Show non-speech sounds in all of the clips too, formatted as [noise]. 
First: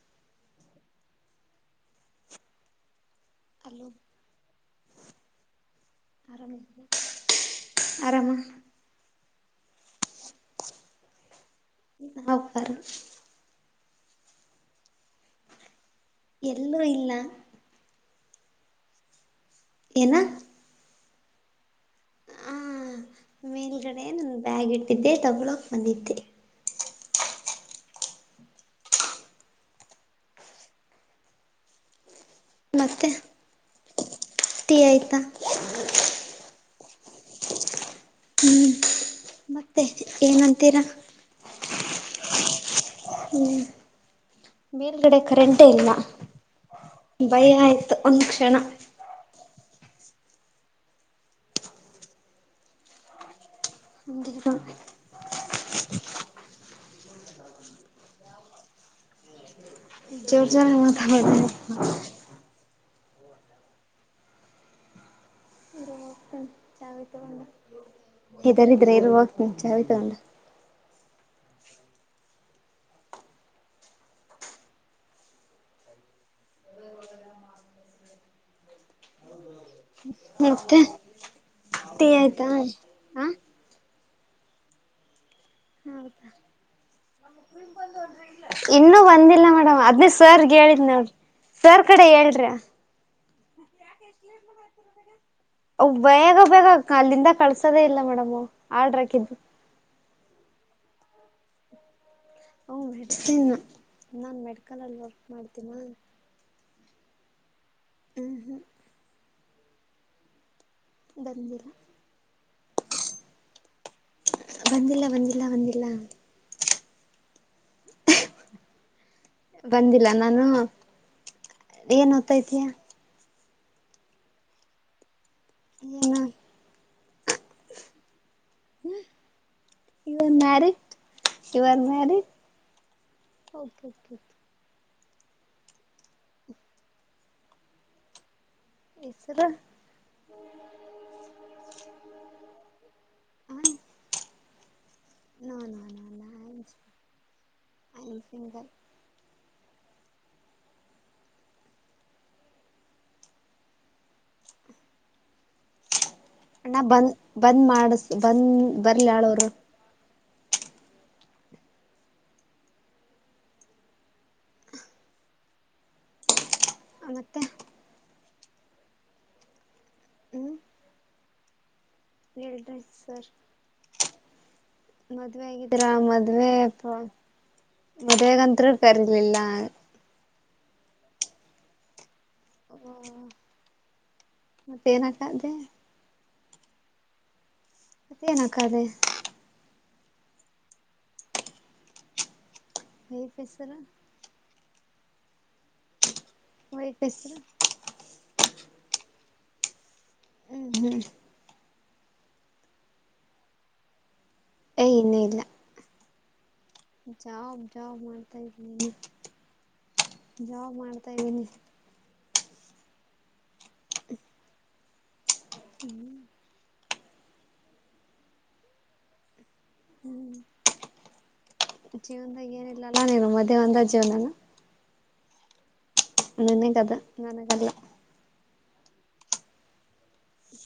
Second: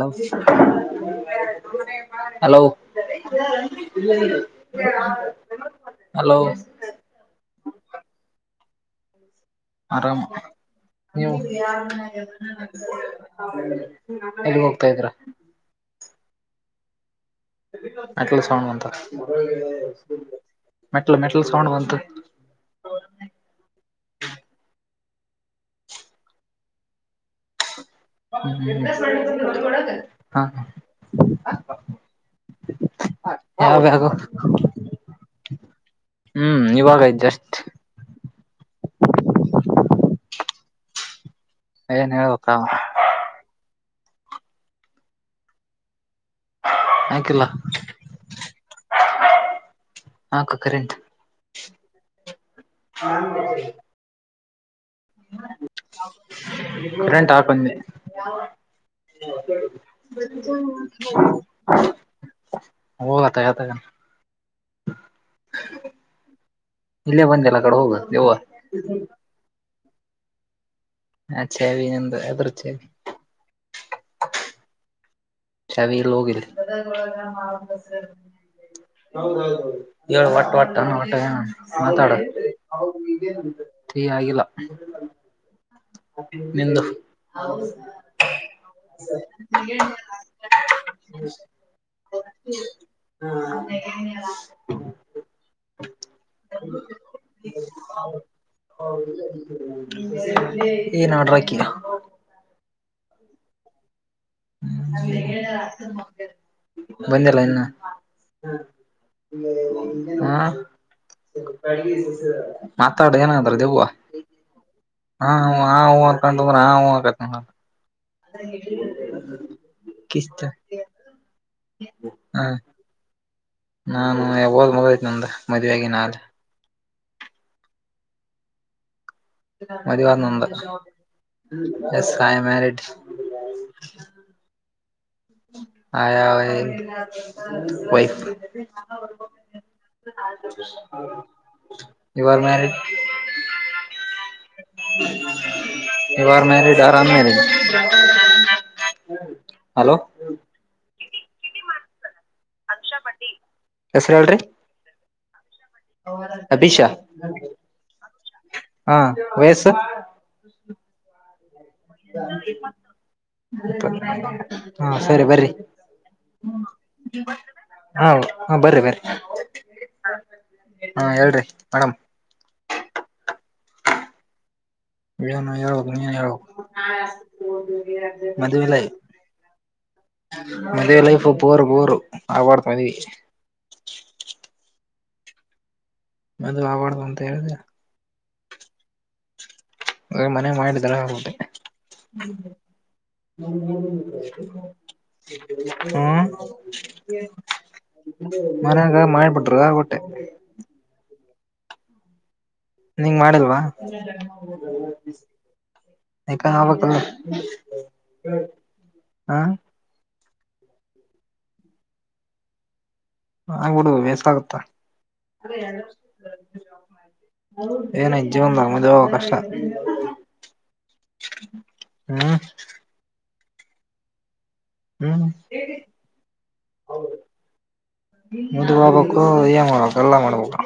Low hello. Hello E [unintelligible] ಆರಾಮ ಆರಾಮ ನೀವು [unintelligible] ನಾವುಾರ ಎಲ್ಲಿಗೆ ಹೋಗ್ತಾ ಇದ್ದೀರಾ ಎಲ್ಲೂ ಇಲ್ಲ [inaudible] ಅಟ್ಲ ಸೌಂಡ್ ಅಂತ ಏನ ಮೆಟ್ ಮೆಟಲ್ ಸೌಂಡ್ ಬಂತು ಆ ಮೇಲ್ಗಡೆ ನಂದು ಬ್ಯಾಗ್ ಇಟ್ಟಿದ್ದೆ ತಗೋಳಕ್ ಬಂದಿದ್ದೆ [unintelligible] ಹ ಮತ್ತೆ ಯಾವಾಗ ಟೀ ಆಯ್ತಾ ಹ್ಮ್ ಇವಾಗಯತು ಜಸ್ಟ್ ಹ್ಮ್ ಮತ್ತೆ ಏನಂತೀರ ಏನ್ ಹೇಳ್ಬೇಕ ಹ್ಮ್ ಬೇರ್ಗಡೆ ಕರೆಂಟೇ ಇಲ್ಲ ಹಾಕಿಲ್ಲ ಭಯ ಆಯ್ತು ಒಂದ್ ಕ್ಷಣ ಹಾಕು ಕರೆಂಟ್ ಕರೆಂಟ್ ಆಕ್ಂದೆ ಜೋರ್ ಜೋರ ಮಾತಾಡ ಬ [unintelligible] ಗತ ಗತ [unintelligible] ಚವಿ ತಗೊಂಡ ಇದರಿದ್ರೆ ಇರು ಹೋಗ್ತೀನಿ ಚಾವಿ ತಗೊಂಡು ಹ ಚಾವಿ ನಂದ ಎದ್ರು ಚಾವಿ ಚಾವಿ ಇಲ್ಲ ಹೋಗಿದೆ [unintelligible] ಹೌದೌದು ಹೇಳಏು ಒಟ್ಟು ಮತ್ತೆ ಒಟ್ಟಣ ಒಟ್ಟ ಏನ ಟೀ ಮಾತಾಡು ಆಯ್ತಾ ಹಾ ಸರಿ ಆಗಿಲ್ಲ ಹೌದಾ ನಿಂದು ಇನ್ನುೂ ಬಂದಿಲ್ಲ ಮೇಡಮ್ ಅದ್ನೇ ಸರ್ ಹೇಳಿದ್ ನೋಡ್ರಿ ಸರ್ ಕಡೆ ಹೇಳ್ರಿ ಹಾ [unintelligible] ಬೇಗ ಬೇಗ ಅಲ್ಲಿಂದ ಕಳ್ಸೋದೇ ಇಲ್ಲ ಮೇಡಮ್ ಆಡ್ರಕಿದ್ದ ಏನ್ ಆಡ್ರಾಕಿಯ ಹ ಮೆಡಸನ್ ನಾನ್ ಮೆಡಿಕಲ್ ಅಲ್ಲಿ ವರ್ಕ್ ಮಾಡ್ತೀಿನ ಬಂದಿಲ್ಲ ಇನ್ನ ಹಾ ಬಂದಿಲ್ಲ ಮಾತಾಡ ಏನಂದ್ರು ದೆವ್ವ ಬಂದಿಲ್ಲ ಹಾ ಬಂದಿಲ್ಲ ಹೂ ಹಾ ಬಂದಿಲ್ಲ ಹೂ ಅನ್ಕೊಂಡು ಹಾ ಹೂ ಅನ್ಬೇಕ ನೋಡ ಬಂದಿಲ್ಲ ಕ್ತ ನಾನು [unintelligible] ಏನ್ ಓದ್ತಾ ಇದ್ದೀಯ ನಾನು ಯಾವಾಗ್ಲೋ ಅಗೋಯ್ತು ನಂದು ಮದ್ವೆ ಆಗೀನಿ ಏನು ಆಗ್ಲೇ ಹ್ಮ [unintelligible] ಮದ್ವೇಯದ್ ನಂದು you are S married ಆಯಮ್ಯರಿಡ್ okay okay okay. ಹಯಯ್ ಹೆಸರು ಯು ಆರ್ ಮ್ಯಾರಡ್ ಹ ಈವಾರ ಮ್ಯಾರಡ್ ಆರಾಮ ಮ್ಯರೆಜ ಐ ಆಮ್ ಸಿಂಗಲ್ ಹೆಸರ ಹೇಳರಿ ಅಣ್ಣ ಅಭಿಷಾ ಬಂದ್ ಬಂದ್ ಮಾಡಿಸ್ ಬಂದ್ ಹಾ ಬರ್ಲಿ ಆಳೋರು ವಯಸ್ಸು [inaudible] ಹಾ ಸರಿ ಬರಿ ಮತ್ತೆ ಹಾ ಹ ಬರ್ರಿ ಬರ್ರಿ ಹ್ಮ್ ಹಾ ಹೇಳ್ರಿ ಮೇಡಮ್ ಹೇಳ್ರಿ ಸರ್ ಮದ್ವೆ ಏನು ಹೇಳ್ಬೇಕು ಆಗಿದೀರಾ ನೀನ್ ಹೇಳ್ಬೇಕು ಮದ್ವೆ ಮದ್ವೆಗಂತರುೂ ಕರಿಲಿಲ್ಲ ಮದೇ ಲೈಫ್ ಬರು ಬರು ಅವಬಡ್ತದವಿ ತರಕಾದದೆ ಮದುು ಆವಡ್ತ ಅಂತ ಹೇಳ ಅತ್ತೇಏನಕ್ಕಾದೆ ಅ ಮನೆೆಯ ಮಾಡ ತರ ಹಬೋಟ್ಟೆ ವೈಟ್ ಹೆಸರು ಹ್ಮ ವೈಟ್ ಹೆಸರು ಹ್ಮ ಹ್ಮ ಮ ಮಯಪಟ್ಟರು ಹ್ಮ್ ಹ್ಮ್ ನಿಂಗ ಮಾಡಿಲ್ವಾ ಏ ಇನ್ನುೂ ಇಲ್ಲ ಯಾಕ ಆಗ್ಬೇಕಲ್ಲ ಜಾಬ್ ಜಾಬ್ ಮಾಡ್ತಾ ಇದನಿ ಹ ಜಾಬ್ ಮಾಡ್ತಾ ಇದ್ದೀನಿ ಆಗ್ಬಿಡ ಬೇಸ್ ಆಗುತ್ತ ಏನ ಇ್ಜೀವದ ಮದ ಕಷ್ಟ ಹ್ಮ ಹ್ಮ್ ಜೀವನದಾಗ ಏನಿಲ್ಲಲ್ಲ ನೀನು ಮದ್ೆ ಒಂದ ಜೀವನನ ಹ್ಮ ನನ್ನಗದೆ ನನಗಲ್ಲ ಮುದ್ ಹೋಗ್ಬೇಕು ಏನ್ ಮಾಡ್ಬೇಕು ಎಲ್ಲಾ ಮಾಡ್ಬೇಕು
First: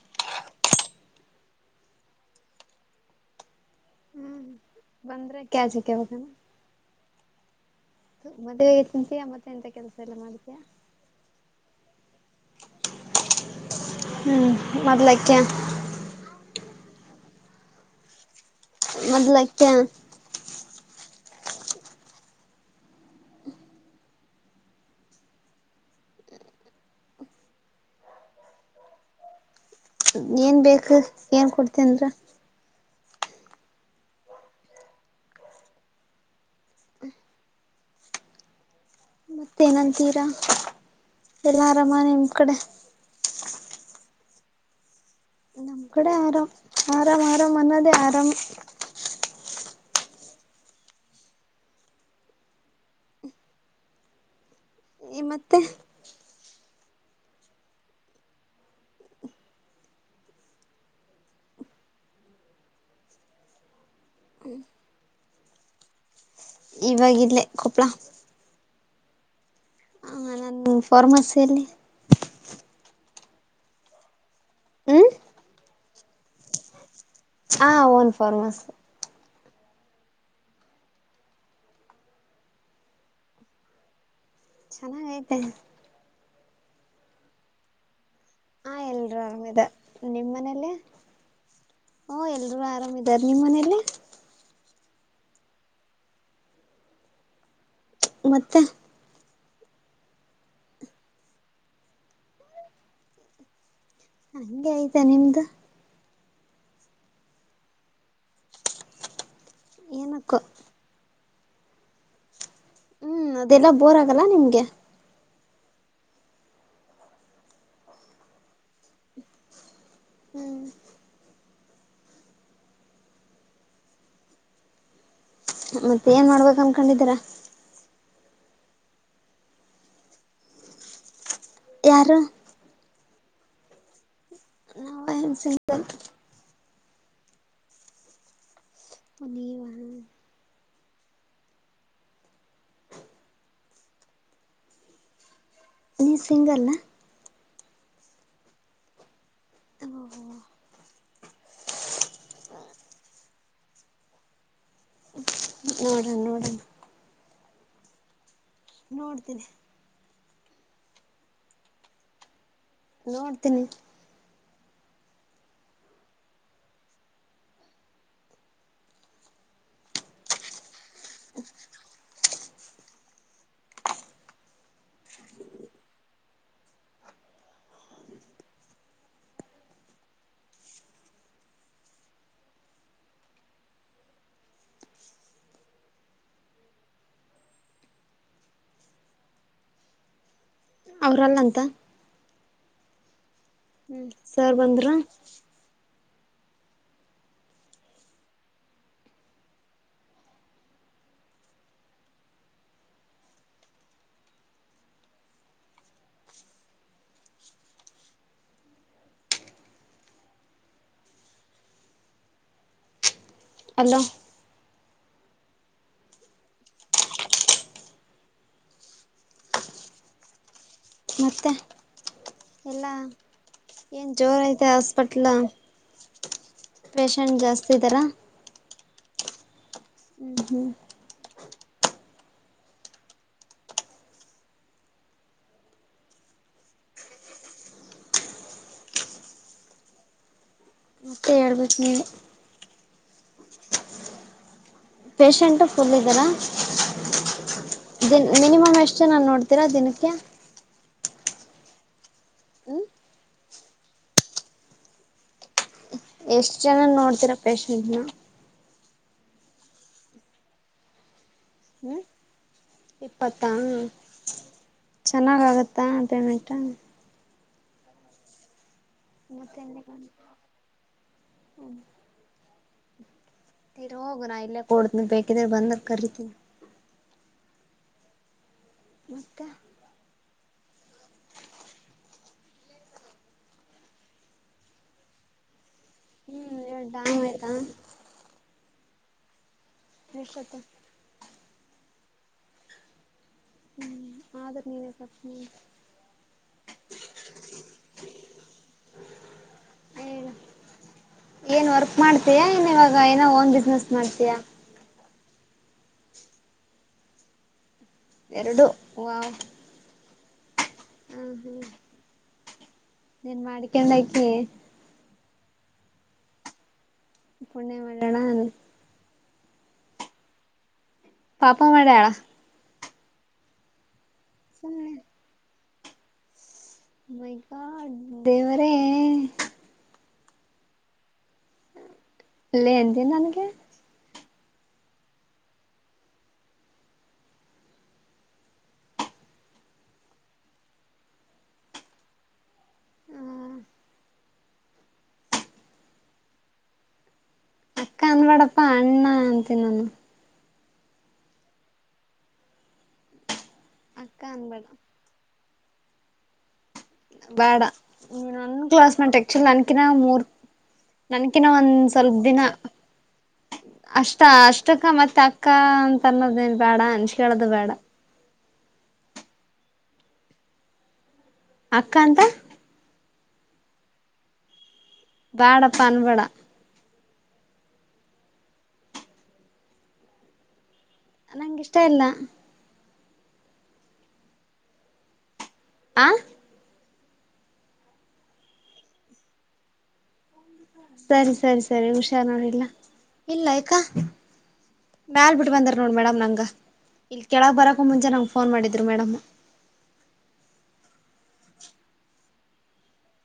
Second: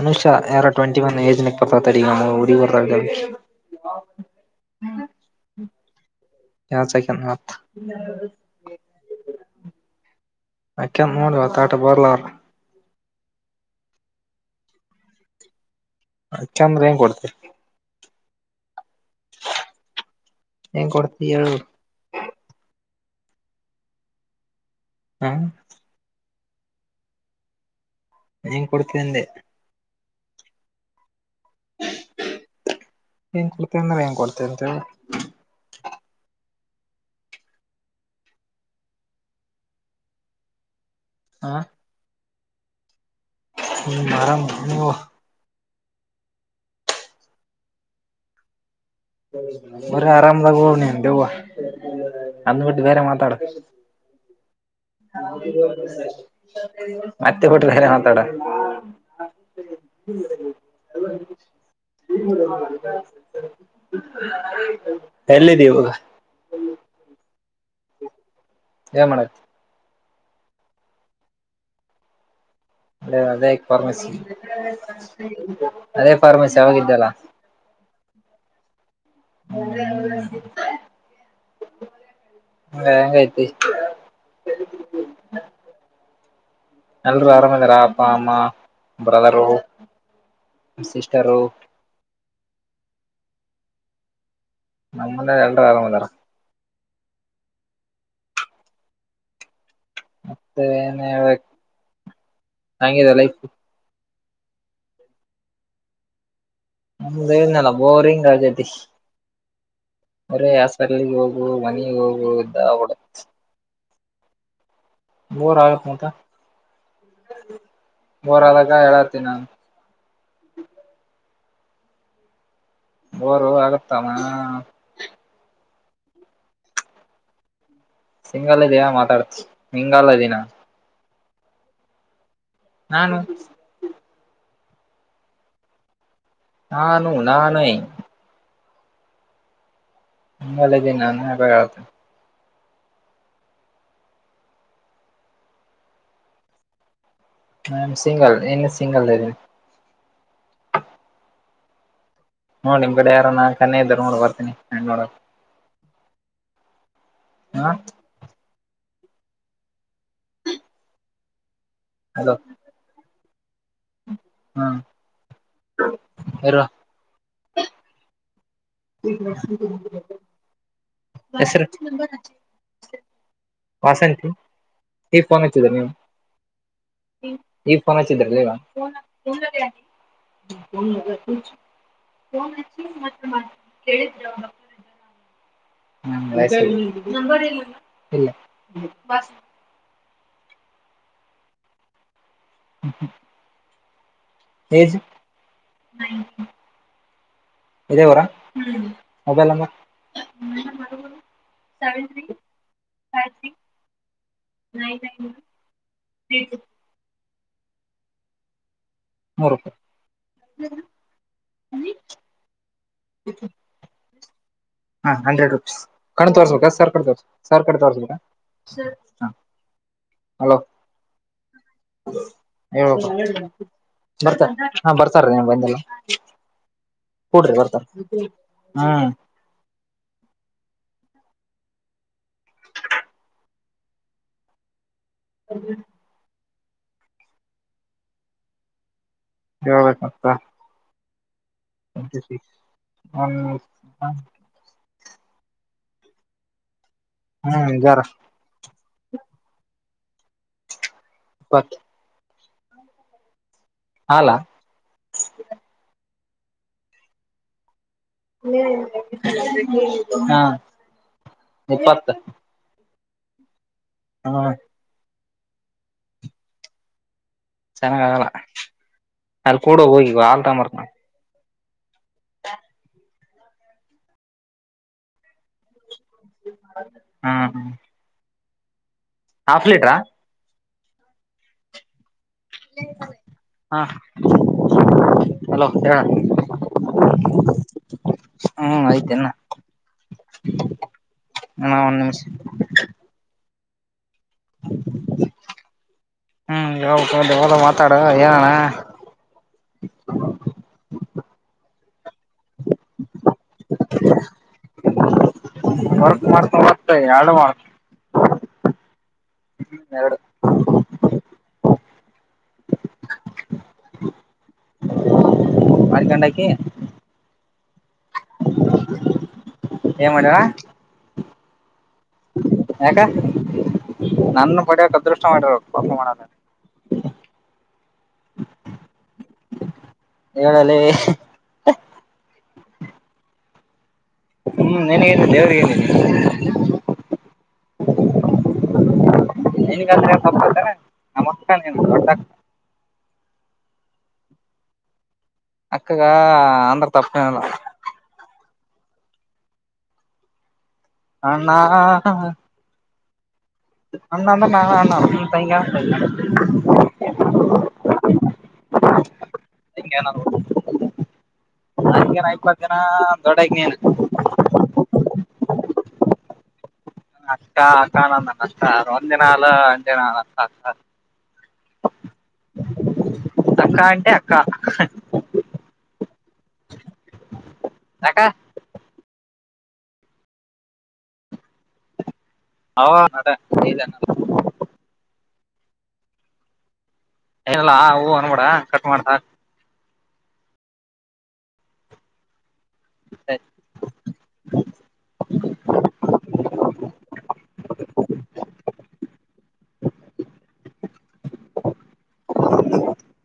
ಅನುಷಾ ಎರ ಟ್ ಒ ಏಜ್ ತ ಉರಿ ಹ್ಮ್ [unintelligible] ಬಂದ್ರೆ ಕ್ಯಾ ಜಗವಖಾನ ಯಾವ್ದ್ ಸೆಕೆಂಡ್ ಮತ್ ಮದ್ವೆಗೆ ತಿಂತಿಯಾ ಮತ್ತೆ ಎಂತ ಕೆಲಸ ಎಲ್ಲ ಮಾಡ ಅಕ್ಕ ನೋಡಿವಾ ತಾಟ ಬರ್ಲಾರ ಹ್ಮ್ ಮದಲಕ್ಕ ಚಂದ್ರ ಹೆಂಗ ಕೊಡ್ತ ಮೊದ್ಲಕ್ಕೆ ಹೆ ಕೊಡ್ತೀರು ಹಾ ಹಂಗ ಕೊಡ್ತಿದ್ದೆ ಏನ್ ಬೇಕು ಏನ್ ಕೊಡ್ತೇನ್ ನ್ ಕೊಡ್ತೆ ಅಂದ್ರ ಹೆಂಗ ಕೊಡ್ತೆ ಅಂತೆ ಮತ್ತೇನಂತೀರಾ ಹ ಎಲ್ಲ ಅರಾಮ ನಿಮ ಕಡೆ ಹ್ಮ ನಮ್ ಕೂಡೆ ಆರಾಮ ಆರಾಮ ಆರಾಮ ಮನ್ನದೆೇ ಆರಾಮ ಬರ ಆರಾಮದಾಗ ಬನ ದವು ಅನ್ನು ವಟ್ಟಿ ಬೇರೆ ಮಾತಾಡ ಮತ್ತೆ ಮತ್ತೆ ಕೊಟ್ಟ್ರ ಹರೆತೋಡ [inaudible] [unintelligible] ಎಲ್ಲಿದ್ದೀವಾಗ ಇವಾಗಲೇ ಕೊಪ್ಪಳ ಏ ಮಾಡತಿ ಹ್ಮ ಪರಮಾಸೆಯಲ್ಲಿ ಅ ಅದೇ ಫಾರ್ಮಸಿ ಹ್ಮ್ ಅದೇ ಫಾರ್ಮಸಿ ಅವಾಗಿದ್ದಲ್ಲ ಹಾ ಓನ್ ಫಾರ್ಮಸ್ ಹ [unintelligible] ಚೆನ್ನಾಗಿಗೈತೇ ಎಲ್ರುೂ ಆರಾಮಂದಾರಾ ಹಾ ಎಲ್ರುೂ ಆರಾಮದ ನಿಮ್ಮ್ ಮನೇಲಿ ಸಿಸ್ಟರು ಓ ಎಲ್ರುೂ ಆರಾಮದ ಇದಾರೆ ನಿಮ್ಮ್ ಮನೇಲಿ ನಮ್ಮಂದ ಎಲ್ರ ಆರಾಮ್ ಅದಾರ ಮತ್ತೆ ಮತ್ತೆ ಏನ್ ಹೇಳ್ಬೇಕು ಹಂಗಿದೆ ಲೈಫ ಹಂಗೆ ಆಯ್ತಾ ನಿಮ್ದು ಹೇನಲ್ಲ ಬೋರಿಂಗ್ ಆಗೈ ತಿ ಏನಕ್ಕೋ ಅವರ ಯಸರ್ಲ್ಲಿಗ್ ಹೋಗು ಮನಿಗ್ ಹೋಗು ಇದಾಗ್ಬಿಡ ಹ್ಮ್ ಅದೆಲ್ಲಾ ಬೋರ್ ಆಗಲ್ಲ ನಿಮ್ಗೆ ಬೋರ್ ಆಕ್ ಮಟ ಬೋರ್ ಆದ ಆದಾಗ ಹೇಳಾತೀಿ ನಾನು ಹ್ಮ್ ಬೋರು ಆಗುತಮ್ಮ ಮತ್ತೆ ಏನ್ ಮಾಡ್ಬೇಕ ಅನ್ಕೊಂಡಿದ್ದೀರಾ ಸಿಂಗಲ್ ಇದಿಯ ಮಾತಾಡ್ತ ಸಿಂಗಾಲ ದೀಿನ ಯಾರು ಹ ಐಯಾಮ್ ಸಿಂಗ [unintelligible] ನಾನು ನಾಹೈ ನೀವಾ ಲೆಗನ್ನಳ [unintelligible] ನೀ ಸಿಂಗಲ ಹ್ಮ್ ಸಿಂಗಲ್ ಇನ್ನು ಸಿಂಗಲ್ ಅ ನೋಡಿ ನಿಮ್ ಕಡೆ ಯಾರೋ ನಾನ್ ಕನ್ನ ಇದ್ದರು ನೋಡ್ ಬರ್ತೀನಿ ನ ನೋಡ ನೋಡ ಹಾ ನೋಡ್ತೀನಿ ಹಲೋ ನೋಡ್ತೀನಿ ಹ್ಮ ಯರ ಬ [unintelligible] ವಸಂಂತ ಹಫೋನ್ ಹೆಚ್ಚದ ನೀ ಈ ಫೋನ್ ಹಚ್ಚಿದ್ರಲ್ಲ ಈಗ ಹ ಹ ಹು [unintelligible] ಫೋನ್ ಹಚ್ಚಿ ಮಾತ್ರ ಕೇಳಿದ್ರ ಅವ ನ [unintelligible] ಅಗಲ್ಲಹಂತ ಹ್ಮ ಹ್ಮ [inaudible] ಸಾರ್ ಬಂದ್ರ ನಾಸ್ ಇದೇವಊರ ಮೊಬೈಲ್ ನಂಬರ್ ಸೆವೆನ್ [unintelligible] ಫೈವ್ ಸಿ ನತತ [unintelligible] ಬ [unintelligible] [inaudible] ಅಲ್ಲ ಹಾ ಹಂಡ್ರೆಡ್ ರುಪೀಸ್ ಕಣ್ಣ ತೋರ್ಸ್ಬೇಕಾ ಸರ್ ಕು ತೋರ್ ಸಾರ್ ಕಡೆ ತೋರ್ಸ್ಬೇಕಾ ಹಲೋ ಮತ್ತೆ ಎಲ್ಲಾ ಹೇಳ್ಬೇಕು ಏನ್ ಜೋರ ಬರ್ತಾರ ಐತೆ ಹಾ ಬರ್ತಾರ ಹಾಸ್ಪಿಟ್ಲ್ ನೀವ್ ಬಂದಿಲ್ಲ ಪೇಶಂಟ್ ಕೂಡ್ರಿ ಜಾಸ್ತಿ ಬರ್ತಾರ ಇದ್ದಾರ ಹ್ಮ್ ಹ್ಮ್ ಹ್ಮ್ ಅದೆ ಹೇಳ್ಬೇಕ ಮತ್ತ [inaudible] ಹ್ಮ ಪೇಶಂಟ್ ಫುಲ್ ಇದ್ದೀರಾ ಜರ ದನ್ ಮಿನಿಮಮ್ ಎಷ್ಟು ಜನ ನೋಡ್ತೀರಾ ದಿನಕ್ಕೆ ಇಪತ್ತು ಹ್ಮ್ ಹಲ್ಲಾ ಎಷ್ಟ್ ಜನ ನೋಡ್ತೀರಾ ಪೇಶಷೆಂಟ್ ನ ಹಾದಿನಾ ಹ್ಮ್ ಯಿಪ್ಪತ್ತು ಇಪ್ಪತ್ತಾ ಹ ಚೆನ್ನಾಗಾಗತ್ತಾ ಪೇಮೆಂಟ ಚೆನ್ನಾಗ ಆಗಲ್ಲ ಮತ್ತೆ ಅಲ್ಲಿ ಕೂಡ ಹೋಗಿ ಆಲ್ಟಾಮರ್ ನ ಹ್ಮ ತರ್ ಹೋಗು ನಾ ಇಲ್ಲೇ ಕೊೂಡನ ಬೇಕಿದ್ರೆ ಬಂದ ಹ್ಮ ಹ ಮತ್ತೆ ಹಾಫ್ ಲೀಟ್ರಾ ಹಾಲೋ ಹೇಳ ಹ್ಮ್ ಇವಾಗ ಟೈಮ್ ಆಯ್ತಾ ಹ್ಮ್ ಆಯ್ತಲ್ಲ ಎಸ್ಟೋತೂ ಹ ಒ ನಿಮಷ ಹ್ಮ್ ಆದರ್ ನೀನ ಸಪ್ ಹ್ಮ್ ಯಾವ ಯದ ಮಾತಾಡುವ ಏನಣ್ಣ [inaudible] ಹೇಳು ಏನ್ ವರ್ಕ್ ಮಾಡ್ತಯಾ ಏನ್ ಇವಾಗ ಏನೋ ಓನ್ ಬಿಸ್ನೆಸ್ ಮಾಡ್ತೀಯಾ ವಕ್ ಮಾಡ್ತ ಮತ್ತ ಎರಡು ಮಾಡ್ತ ಎರಡು ವಾವ್ ಎರಡು ಹ ಹ್ಮ ನೀನ್ ಮಾಡಿಕೊಂಡಾಕಿ ಹ ಮಾಡ ಕಂಡಾಕಿ ಪುಣೆ ಮೇಳಣ ಏನ ಮಾಡ್ಯಳ ಪಾಪ ಮಡ್ಯಾಳ ಯಾಕ ನನ್ನ ಸುಮ್ನೆ ಪಡಿಯಕ್ ಅದೃಷ್ಟ ಮಾಡಿರ ಪಪ ಮಾಡದ ದೇವರೇ ಹೇಳಲ್ಲ ಲೇ ಎಂತಿ ನನಗೆ ಹ್ಮ್ ನನ್ಗ ನಿದ್ದೆ ಅವ್ರಿಗೆನಿಲ್ಲ ನಿನ್ಗ ತಾತಾರೆ ನಮಸ್ಕಾರ ನೀನುತ ಹ ಅಕ್ಕಗ ಅಂದ್ರ ತಪ್ಪೇನಲ್ಲ ಅಕ್ಕ ಅನಬಾಡಪ್ಪ ಅಣ್ಣ ಅಂತ ನಾನು ಅಣ್ಣಾ ಅಕ್ಕ ಅಣ್ಣಂತ ಅನು ಅನ್ಬೇಡ ನಾನು ಅಣ್ಣ ಅಂತೀನಿ ಬೇಡ ಒಂದ ಕ್ಲಾಸ್ ನಟೆಕ್ಚುಲ್ ನನ್ಕಿನ ಮೂರ್ ತಂಗಿ ನನ್ಕಿನ ಒಂದ್ ಸ್ವಲ್ಪ ಹಂಗೇನ್ ದಿನ ಇಪ್ಪತ್ ದೊಡ್ಡಗ್ ನೀನ್ ಅಷ್ಟ ಅಷ್ಟಕ್ಕ ಮತ್ತೆ ಅಕ್ಕ ಅಂತ ಅನ್ನೋದೇನ್. ಬೇಡ ಅನ್ಸ್ಕಳೋದು ಅಷ್ಟ ಬೇಡ ಕಾಣ ಅಷ್ಟ ಒಂದಿನ ಅಲ್ ಒಂದಿನ ಅ. ಅಕ್ಕ ಅಂತ. ಅಕ್ಕ ಅಟೆ ಅಕ್ಕ.. ಬ್ಯಾಡಪ್ಪ ಅನ್ಬಡ. ನಕ ನಂಗಿಷ್ಟ ಇಲ್ಲ ಹ ಅದ ನೀ [unintelligible] ಆ ಏನಲ್ಲಾ ಹೂ ಅನ್ಬಡ ಕಟ್ ಮಾಡ ಸರಿ ಸರಿ ಸರಿ ಹುಷಾರ್ ನೋಡಿಲ್ಲ ಇಲ್ಲ ಆಯ್ಕಾ ಮೇಲ್ ಬಿಟ್ಟ ಬಂದಾರ ನೋಡ್ ಮೇಡಮ್ ನಂಗ. ಇಲ್ ಕೆಳಗೆ ಬರಕ ಮುಂಚೆ ನಂಗೆ ಫೋನ್ ಮಾಡಿದ್ರು ಮೇಡಮ್..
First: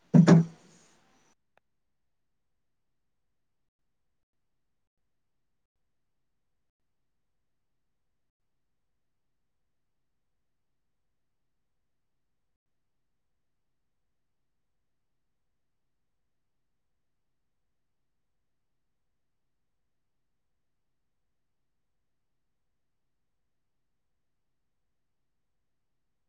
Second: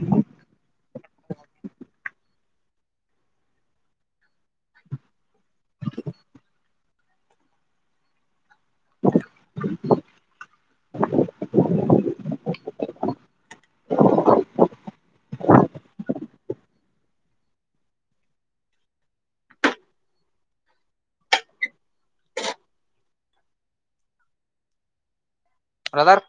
ಹ್ಮ್ಮ್.. ಹ್ಮ್ಮ್. ಹ್ಮ್ಮ್. ಬ್ರೋಥರ್.